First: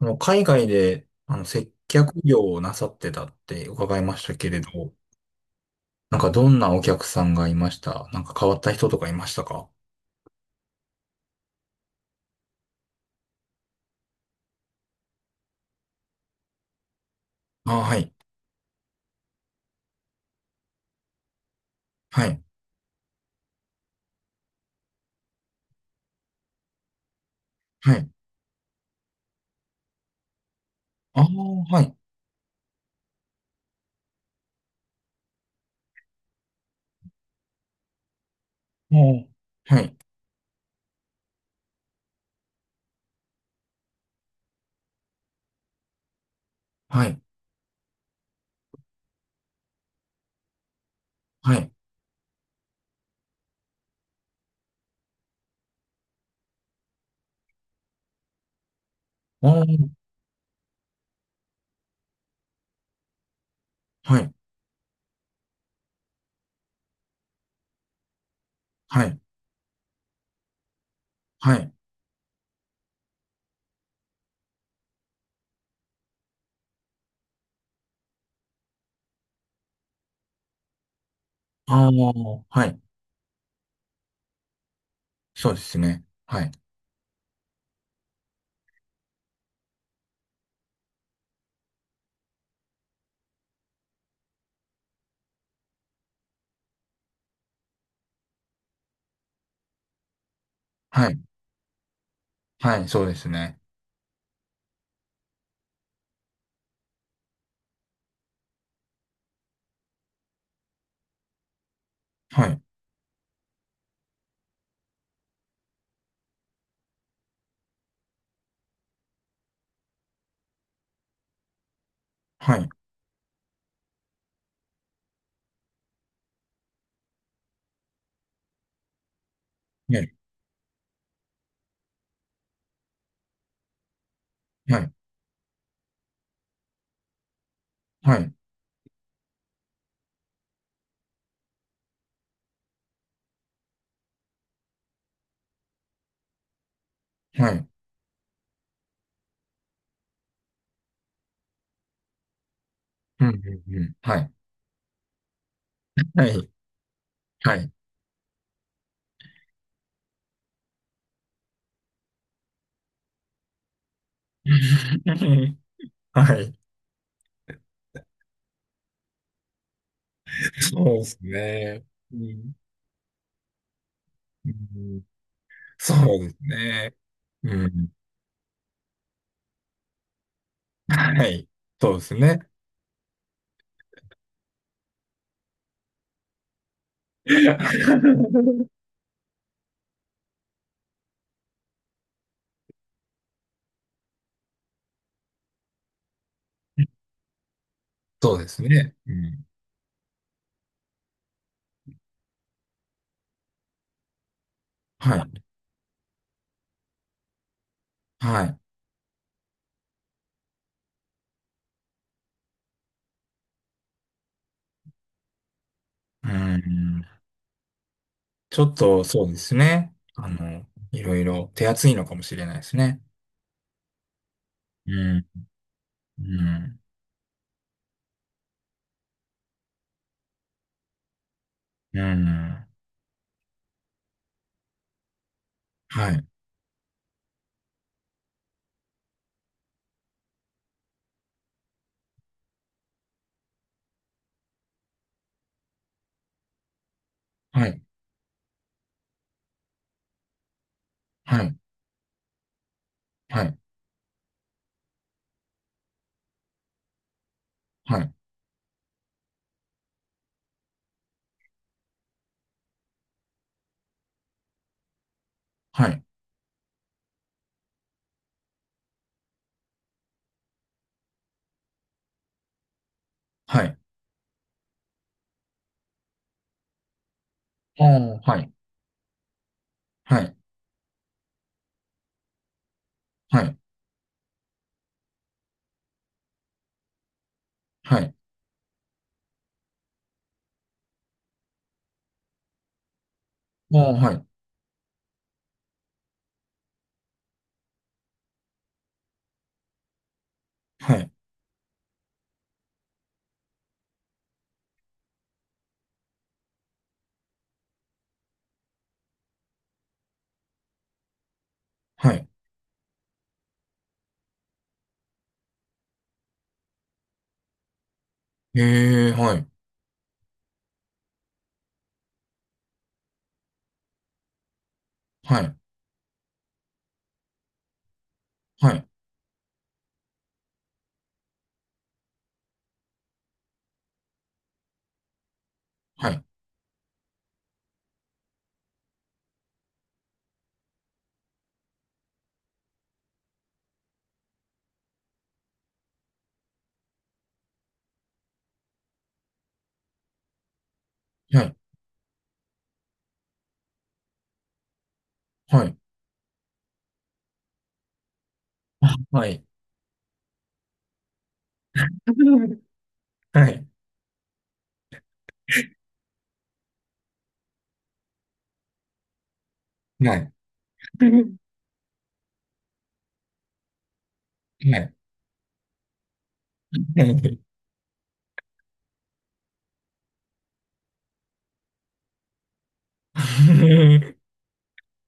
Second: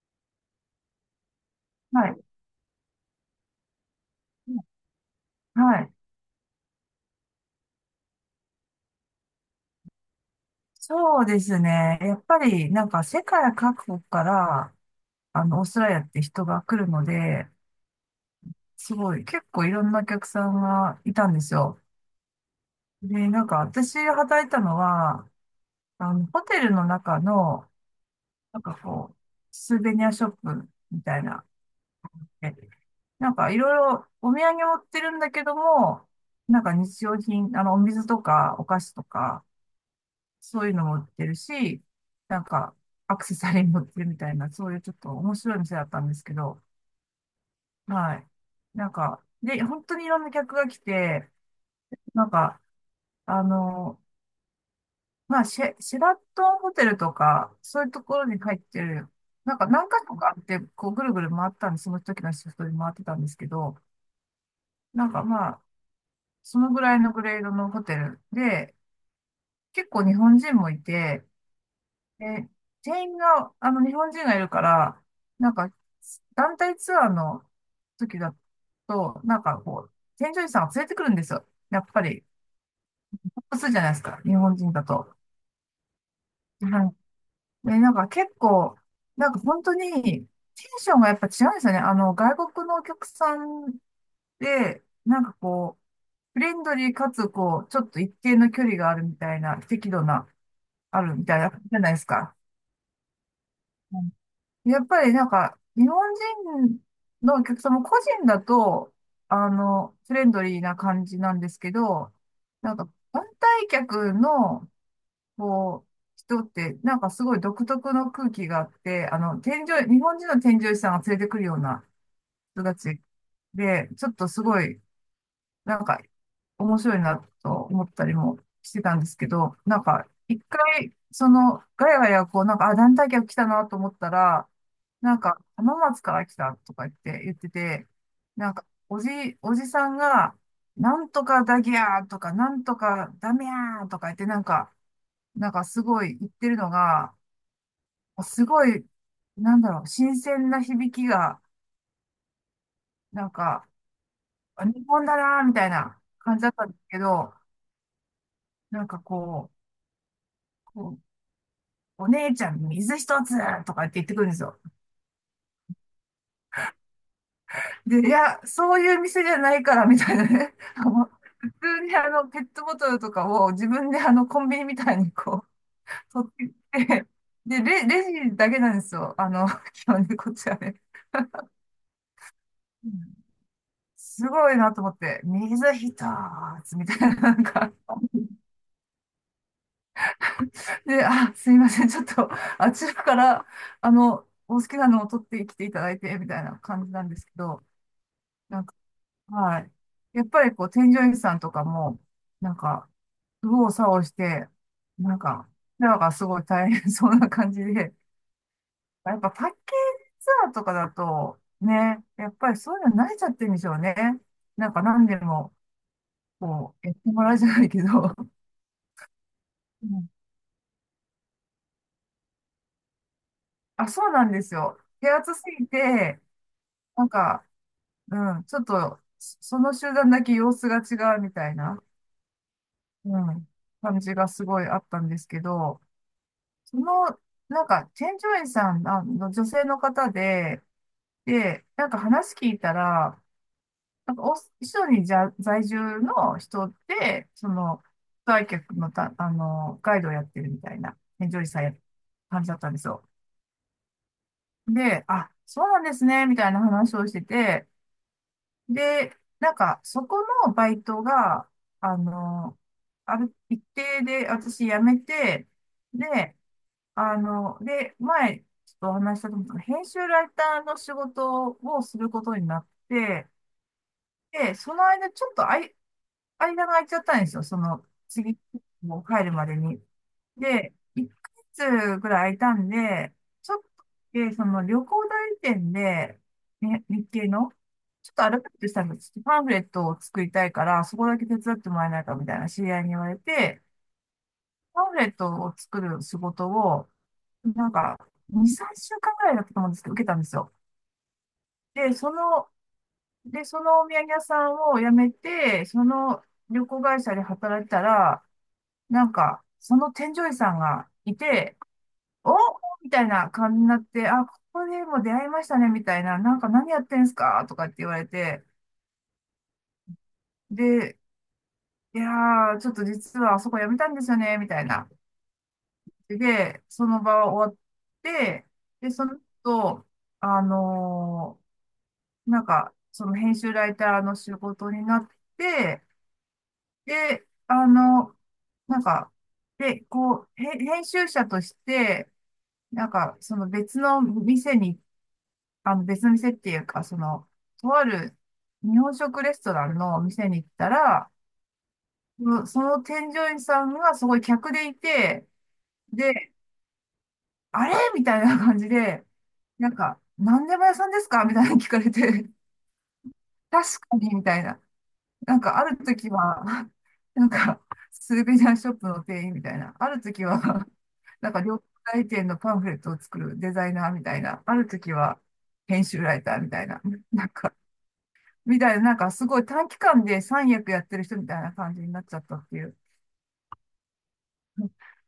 あの、海外で、接は客い。業をなさってたって伺いましたけれど、はい。なんかどんなお客さんがいましたなんか変わった人とかいましたか？そうですね。やっぱり、なんか世界各国から、オーストラリアって人が来るので、ああ、はい。すごい、結構いろんなお客さんがいたんですよ。はい。で、なんか私が働いたのは、ホテルの中の、はい。なんかこう、スーベニアショップみたあいあ、な、はい。えなんかいろいろお土産を売ってるんだけども、なんか日用品、お水とかお菓子ともか、う、はい。そういうのも売ってるし、なんか、アクセサリーも売ってるみたいな、そういうちょっと面白い店だったんですけど、はい。はい。なんか、で、本当にいろんな客が来て、はい。なんか、あの、まあ、シェラトンホテルとか、そういうところに入ってる、なんああ、か何か所かあって、こう、ぐるぐる回ったんで、その時のシフトで回ってたんですけど、はい。なんかまあ、そのぐらいのグレードのホテルで、はい。結構日本人もいて、はい。で、全員が、日本人がいるから、なんか、団体ツアーの時だと、なんかこう、添乗員さんが連れてくるんですよ。やっあぱり、あ、はい。複数じゃないですか、日本人だと。そうですね。はい。はい。で、なんか結構、なんか本当に、テンションがやっぱ違うんですよね。外国のお客さんで、なんかこう、フレンドリーかつ、こう、ちょっと一定の距離があるみたいな、適度な、あはるい。みたいな、じゃないですか。はい。そうですね。やっぱりなんか、日本人のお客様、個人だと、フレンドリーな感じなんですけど、はい。なんか、団体客の、こう、人って、なんかすごい独特の空気があって、添乗員、日本人の添乗員さんが連れてくるようなは人い。たちで、ちょっとすごい、なんか、面白いなと思ったりもしてたんですけど、なんはか、い。一回、その、ガヤガヤ、こう、なんか、あ、団体客来たなと思ったら、はい。なんか、浜松から来たとか言ってて、はい。なんか、おじさんが、なんとかだぎゃーとか、なんとかダメやーとか言って、なんか、すごい言ってるのが、はい。すごい、なんだろう、新鮮な響きが、うなん、うんか、ん、うん。はい。あ日本だなーみたいなは感じだい。ったんですけど、はい。なんかこう、こうお姉ちゃん水一つとかって言ってくるんですよ。はい。で、いや、そういう店じゃないからみたいなね。そうです普通ね。にうペッん、トボトルとかを自分でコンうビニみたいん。にこそうう取でっすてきね。て、で、うん。レジだけなんですよ。基本でこっちはね。はい。そうですね。うん。すごいなと思って、水一つみたいな、なんか、で、あ、すいません、ちょっと、あちらから、お好きなのを取ってきていただいて、みたいな感じなんですけど、そうでなすんね。うん。はい。やっぱりこう、添乗員さんとかも、なんか、右往左往して、なはんい。か、すごい大変そうな感じで、はい。やっぱパッケージツアーとかだと、ね、やっぱりそういうの慣れちゃってるんでしょうね。なんか何でも、うこう、やっん。てもらうじゃないけど。ちょっと、そうですうね。ん。いろいろ手厚いのかもしれないですね。あ、そうなんですよ。う手ん。厚すぎて、うん。なんか、うん、ちょっと、その集団だけ様子が違うみたいな、うん。うん、感じがすごいあったんですけど、はい。その、なんか、チェン・ジョイさん女性の方で、で、なんか話聞いたら、なんかオース、一緒にじゃ在住の人で、そはい。の、来客のた、ガイドをやってるみたいな、チェン・ジはョイい。さんや感じだったんですよ。はい。で、あ、そうなんですね、みたいな話をしてて、はい。で、なんか、そこのバイトが、あの、ある一定で私辞めて、はい。で、で、前、ちょっとお話ししたと思うんですけど、編集ライターの仕事をすることになって、はい。で、その間、ちょっと間が空いちゃったんですよ。そあの、あ、次、はい。もう帰るまでに。はい。で、1ヶ月ぐらい空いたんで、はちい。ょっと、で、その旅行代理店で、ね、日系の、はちょっい。とアルバイトしたんです。パンフレットを作りたいから、そこだけ手伝ってもらえないかみたいな知り合いに言われて、ああ、はい。パンフレットを作る仕事を、なんか、2、3週間ぐらいだったと思うんですけど、受けたんですよ。はい。で、で、そのお土産屋さんを辞めて、その旅行会社で働いてたら、なんか、その添乗員さんがいて、はい。お、みたいな感じになって、あ、ここでも出会いましたね、みたいな、なんか何やってんすかとかって言われて、へえ、はい。で、いやー、ちょっと実はあそこ辞めたんですよね、みたいな。はい。で、その場は終わって、はい、で、その後、あのなんか、その編集ライターの仕事になって、はい、で、なんか、で、こう、編集者として、なんか、その別の店に、別の店っていうか、その、とある日本食レストランの店に行ったら、はい、その添乗員さんがすごい客でいて、はい、で、あれみたいな感じで、はい、なんか、何でも屋さんですかみたいなの聞かれて、はい、確かに、みたいな。なんかある時は、なんかスーベニアショップの店員みたいな、あるはい、は時い。は、なんか料理店のパンフレットを作るデザイナーみたいな、ある時は編集ライターみたいな、なんか、みたいな、なんかすごい短期間で三役やってる人みたいな感じになっちゃったっていう。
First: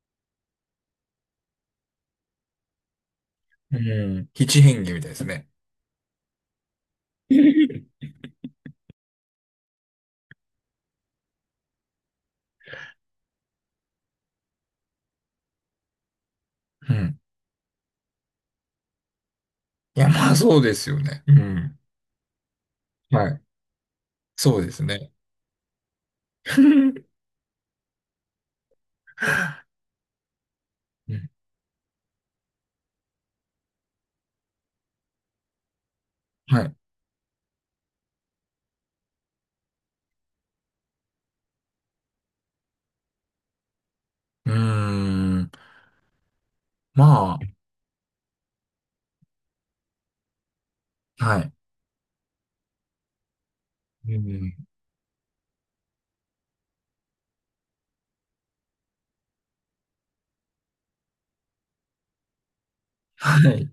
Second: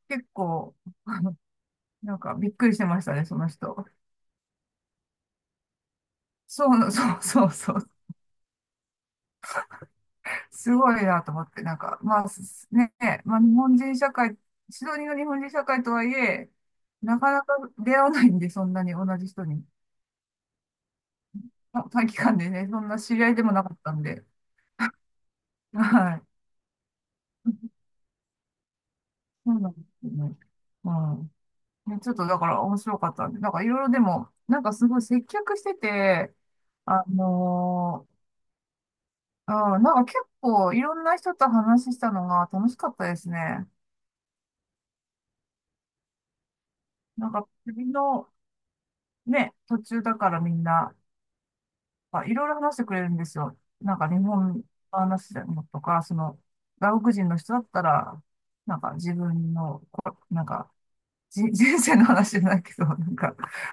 結構、なんかびっくりしてましたね、そのう人。ん。七変化みたいですね。そう、そうそうそうう。すごいなと思って、なんか、まあ、まあ、日本人社会、シドニーの日本人社会とはいえ、ん。なかなか出会わないんで、そんなに同じ人に。いや、まあそうですよね。うん。短期間でね、そんな知りは合いい。でもなかったんで。そうですね。はい。うん、そうなんですよね。うん。ね、ちょっとだから面白かったんで、なんかいろいろでも、なんかすごい接客してて、はい。あのうん、なんか結構いろんな人と話したのが楽しかったですね。うーん。まなんあ、か旅のね、途中だからみんな、はい。まあ、いろいろ話してくれるんですよ。なんかう日ん。本の話でもとか、その、外国人の人だったら、なんか自分の、なんか、人生の話じゃないけど、なんか、はい。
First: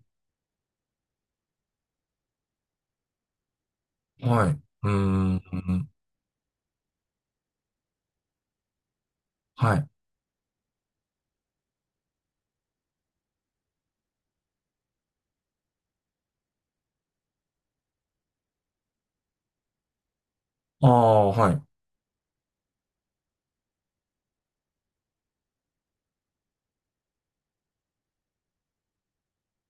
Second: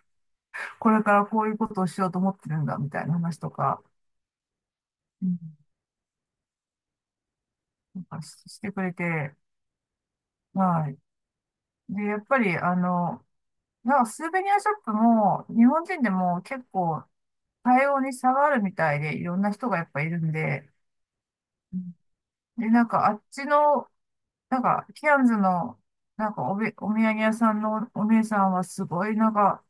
これからこういうことをしようと思ってるんだ、みたいな話とか、はい。うーうん、ん。なんかしてくれて、はい。はい。で、やっぱり、なんかスーベニアショップも、日本人でも結構、対応に差があるみたいで、いろんな人がやっぱいるんで、ああ、はい。うん。で、なんかあっちのなんか、キアンズの、お土産屋さんのお姉さんはすごい、なんか、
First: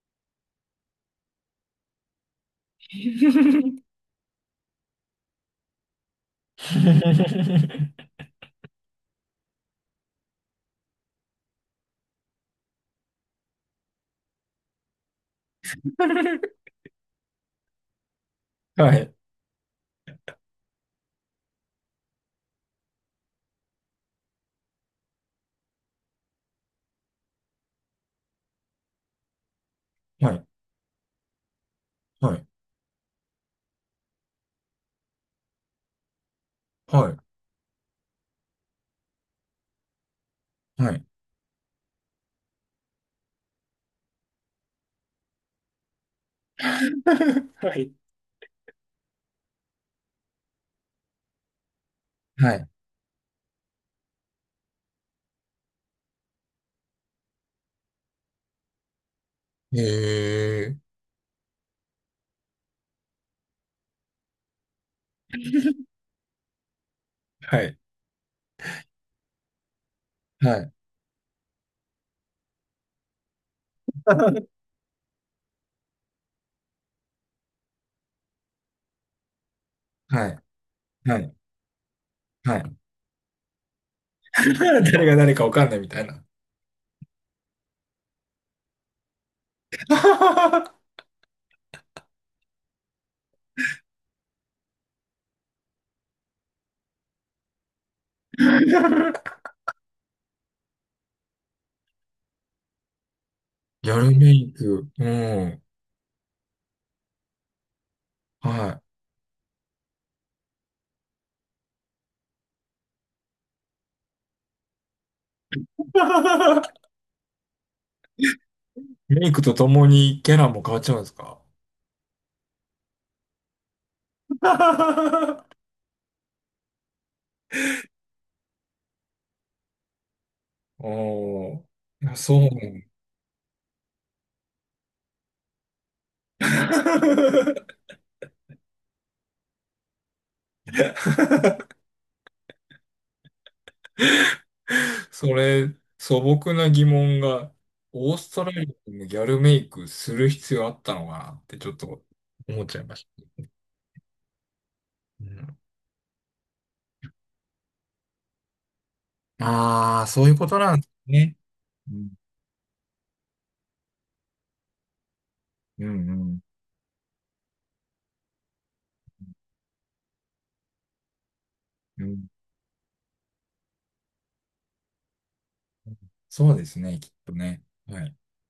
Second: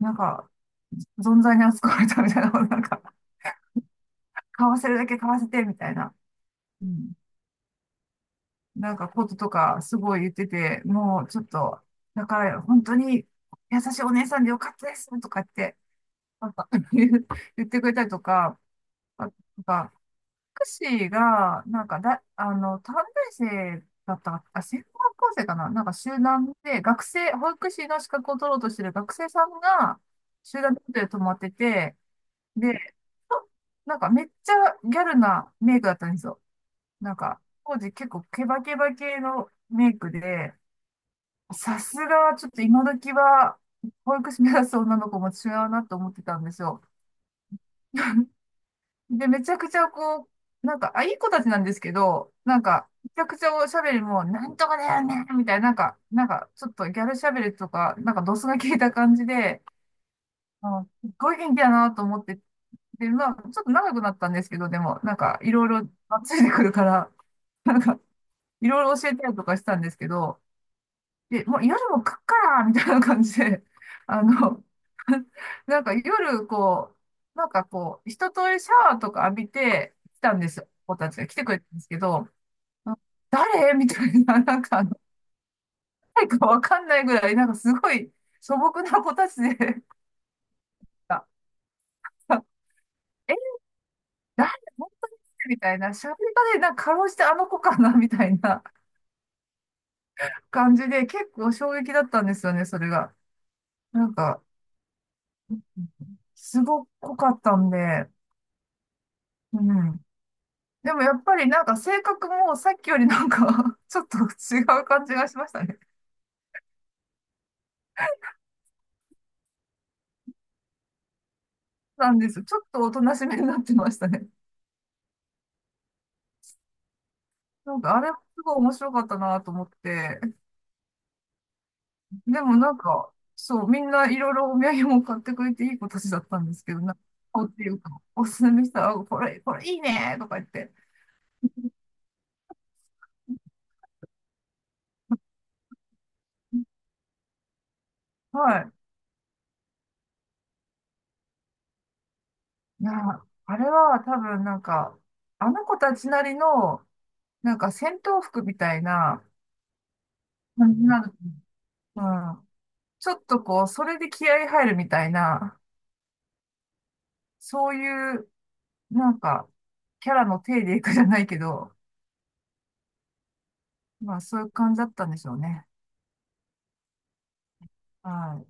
なんか、存在に扱われたみたいな、なんか、買わせるだけ買わせて、みたいな、うん、なんかこととか、すごい言ってて、もうちょっと、だから、本当に優しいお姉さんでよかったです、とかって、なん か 言ってくれたりとか、はい。あ、なんかクシーが、なんかだ、短大生だったか、あ、専門学校生かななんか集団で、学生、保育士の資格を取ろうとしてる学生さんが、はい。集団でホテル泊まってて、はい。で、となんかめっちゃギャルなメイクだったんですよ。はない。んか、当時結構ケバケバ系のメイクで、はい。さすがちょっと今時は、保育士目指す女の子も違うなと思ってたんですよ。はい。で、めちゃくちゃこう、なんか、あ、いい子たちなんですけど、はなんい。か、めちゃくちゃおしゃべりも、なんとかだよね、みたいな、なんか、ちょっとギャルしゃべりとか、なんか、ドスが効いた感じで、えー。あ、すっごい元気だなと思って、で、まあ、ちょっと長くなったんですけど、でも、なんか、いろいろ、あついてくるから、はない。んか、いろいろ教えたりとかしたんですけど、はい。で、もう夜も食っからみたいな感じで、あの、なんか夜、こう、なんかこう、一通りシャワーとか浴びて来はたんい。ですよ。子たちはがい。来てくれたんですけど、はい。あ誰みたいな、なんか、誰が誰かわかんないみたいな。誰かわかんないぐらい、なんかすごい素朴な子たちで、あえ、誰本当にみたいな、喋り方で、なんかかろうじてあの子かなみたいな感じで、結構衝撃だったんですよね、それが。やなるんメか、イク。うん。すごかったんで、はい。うん。でもやっぱりなんか性格もさっきよりなんか ちょっと違う感じがしましたね。メイクとともにキャラも変わっちゃうんですか？ なんですちょっとおとなしめになってましたね。なんかあれもすごい面白かったなと思って。おー。いやそうでなもなんん。 か、そう、みんないろいろお土産も買ってくれていい子たちだったんですけど、なんか、こうっていうか、おすすめしたら、あこれ、これいいねとか言って。それ、素朴な疑問が、オーストラはい。リアのギャルメイクする必要あったのかなってちょっと思っちゃいいや、ました。あれは多分なんか、うあん、の子たちなりの、なんか戦闘服みたいなああ、そういうことな感んじにですなる。ね。ううん、ん。ちょっとこう、それで気合い入るみたいな、うん、うん。そういう、なんか、キャラの体でいくじゃないけど、うん。まあそういう感じだったんでしょうね。そうですね、きっとね。ははい。い。